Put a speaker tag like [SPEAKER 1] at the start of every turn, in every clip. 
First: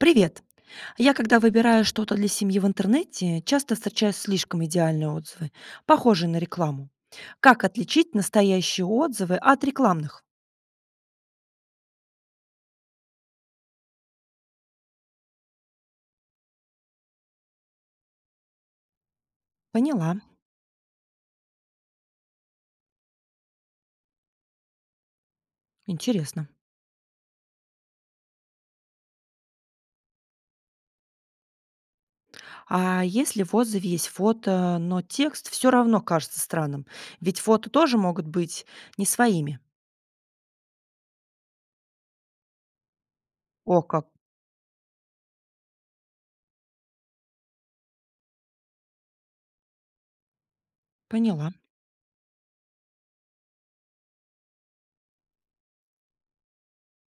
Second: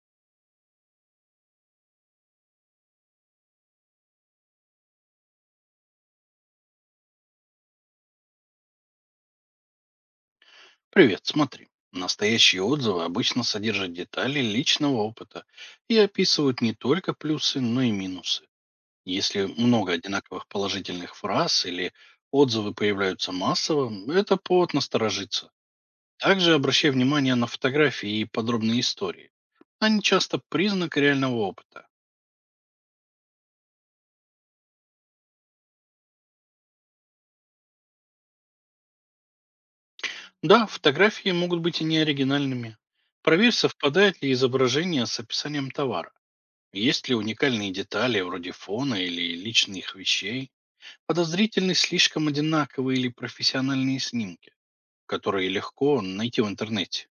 [SPEAKER 1] Привет! Я, когда выбираю что-то для семьи в интернете, часто встречаю слишком идеальные отзывы, похожие на рекламу. Как отличить настоящие отзывы от рекламных?
[SPEAKER 2] Привет, смотри. Настоящие отзывы обычно содержат детали личного опыта и описывают не только плюсы, но и минусы. Если много
[SPEAKER 1] Поняла.
[SPEAKER 2] одинаковых положительных фраз или отзывы появляются массово, это повод насторожиться.
[SPEAKER 1] Интересно.
[SPEAKER 2] Также обращай внимание на фотографии и подробные истории. Они часто признак реального опыта.
[SPEAKER 1] А если в отзыве есть фото, но текст все равно кажется странным? Ведь фото тоже могут быть не своими.
[SPEAKER 2] Да, фотографии могут быть и неоригинальными. Проверь,
[SPEAKER 1] О, как.
[SPEAKER 2] совпадает ли изображение с описанием товара. Есть ли уникальные детали вроде фона или личных вещей,
[SPEAKER 1] Поняла.
[SPEAKER 2] подозрительны слишком одинаковые или профессиональные снимки, которые легко найти в интернете?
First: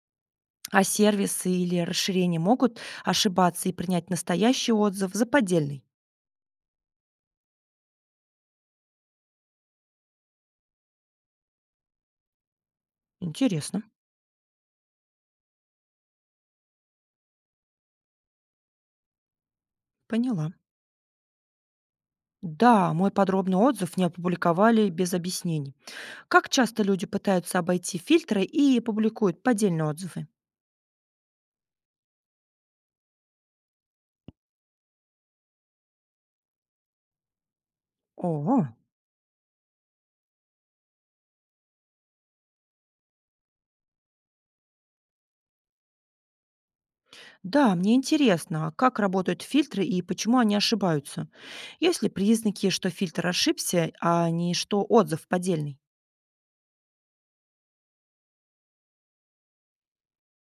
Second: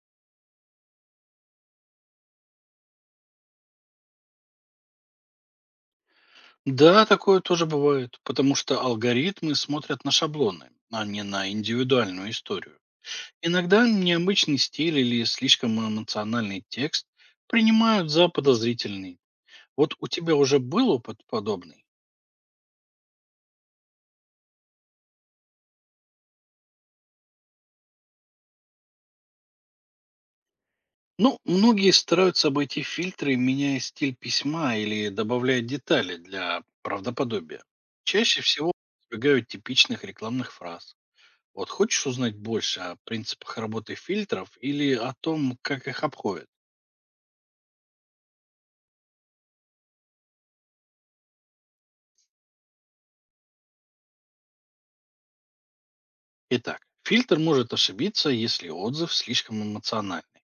[SPEAKER 1] А сервисы или расширения могут ошибаться и принять настоящий отзыв за поддельный?
[SPEAKER 2] Да, такое тоже бывает, потому что алгоритмы смотрят на шаблоны, а не на индивидуальную историю.
[SPEAKER 1] Интересно.
[SPEAKER 2] Иногда необычный стиль или слишком эмоциональный текст принимают за подозрительный. Вот у тебя
[SPEAKER 1] Поняла.
[SPEAKER 2] уже был опыт подобный?
[SPEAKER 1] Да, мой подробный отзыв не опубликовали без объяснений. Как часто люди пытаются обойти фильтры и публикуют поддельные отзывы?
[SPEAKER 2] Ну, многие стараются обойти фильтры, меняя стиль письма или добавляя детали для правдоподобия. Чаще
[SPEAKER 1] О,
[SPEAKER 2] всего избегают типичных рекламных фраз. Вот хочешь узнать больше о принципах работы фильтров или о том, как их обходят?
[SPEAKER 1] да, мне интересно, а как работают фильтры и почему они ошибаются? Есть ли признаки, что фильтр ошибся, а не что отзыв поддельный?
[SPEAKER 2] Итак, фильтр может ошибиться, если отзыв слишком эмоциональный,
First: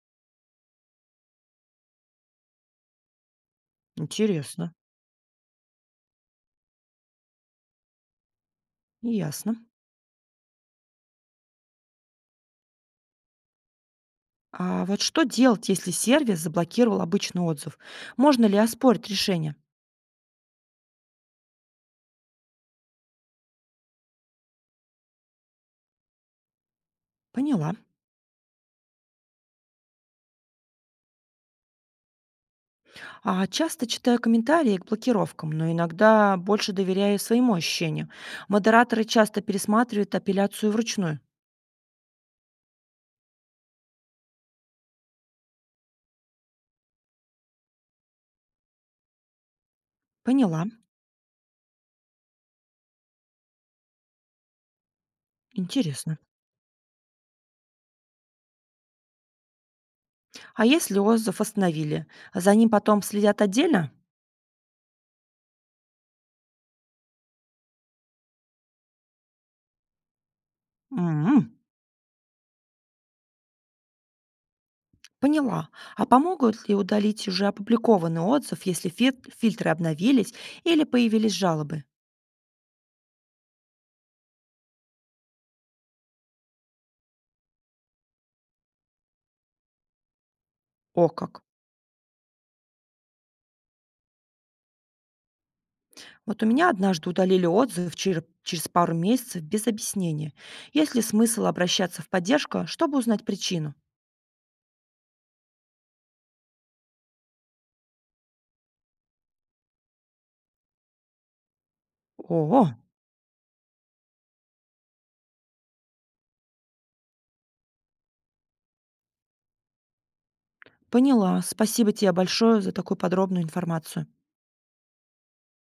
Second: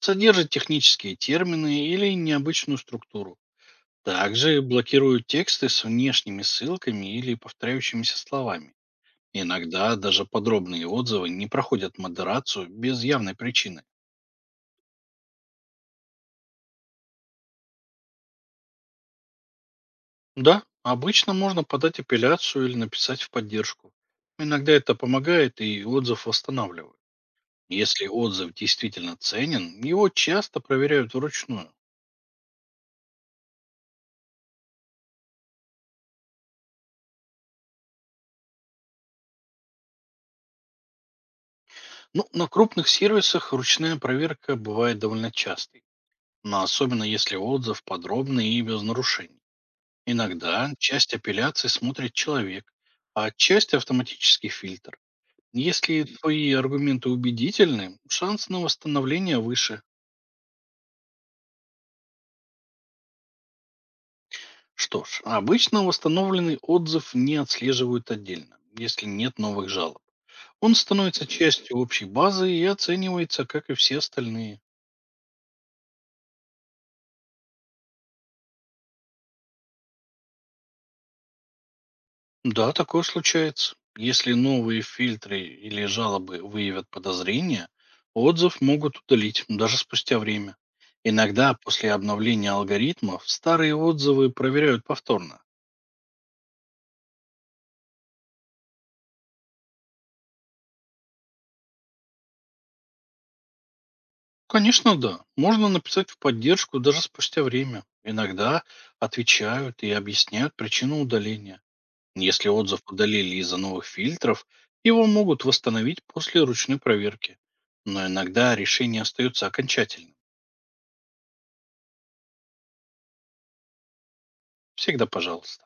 [SPEAKER 2] содержит технические термины или необычную структуру. Также
[SPEAKER 1] Интересно.
[SPEAKER 2] блокируют тексты с внешними ссылками или повторяющимися словами.
[SPEAKER 1] Ясно.
[SPEAKER 2] Иногда даже подробные отзывы не проходят модерацию без явной причины.
[SPEAKER 1] А вот что делать, если сервис заблокировал обычный отзыв? Можно ли оспорить решение?
[SPEAKER 2] Да, обычно можно подать апелляцию или написать в поддержку. Иногда это помогает и отзыв восстанавливают.
[SPEAKER 1] Поняла.
[SPEAKER 2] Если отзыв действительно ценен, его часто проверяют вручную.
[SPEAKER 1] А часто читаю комментарии к блокировкам, но иногда больше доверяю своему ощущению. Модераторы часто пересматривают апелляцию вручную.
[SPEAKER 2] Ну, на крупных сервисах ручная проверка бывает довольно частой, но особенно если отзыв подробный и без нарушений.
[SPEAKER 1] Поняла.
[SPEAKER 2] Иногда часть апелляций смотрит человек, а часть автоматический фильтр. Если
[SPEAKER 1] Интересно.
[SPEAKER 2] твои аргументы убедительны, шанс на восстановление выше.
[SPEAKER 1] А если отзыв остановили, за ним потом следят отдельно?
[SPEAKER 2] Что ж, обычно восстановленный отзыв не отслеживают отдельно, если нет новых жалоб. Он становится
[SPEAKER 1] М.
[SPEAKER 2] частью общей базы и оценивается, как и все остальные.
[SPEAKER 1] Поняла. А помогут ли удалить уже опубликованный отзыв, если фильтры обновились или появились жалобы?
[SPEAKER 2] Да, такое случается. Если новые фильтры или жалобы выявят подозрения, отзыв могут удалить даже спустя время.
[SPEAKER 1] О, как.
[SPEAKER 2] Иногда после обновления алгоритмов старые отзывы проверяют повторно.
[SPEAKER 1] Вот у меня однажды удалили отзыв через пару месяцев без объяснения. Есть ли смысл обращаться в поддержку, чтобы узнать причину?
[SPEAKER 2] Конечно, да. Можно написать в поддержку даже спустя время. Иногда отвечают и объясняют причину удаления. Если
[SPEAKER 1] О,
[SPEAKER 2] отзыв удалили из-за новых фильтров, его могут восстановить после ручной проверки. Но иногда решение остается окончательным.
[SPEAKER 1] поняла. Спасибо тебе большое за такую подробную информацию.
[SPEAKER 2] Всегда пожалуйста.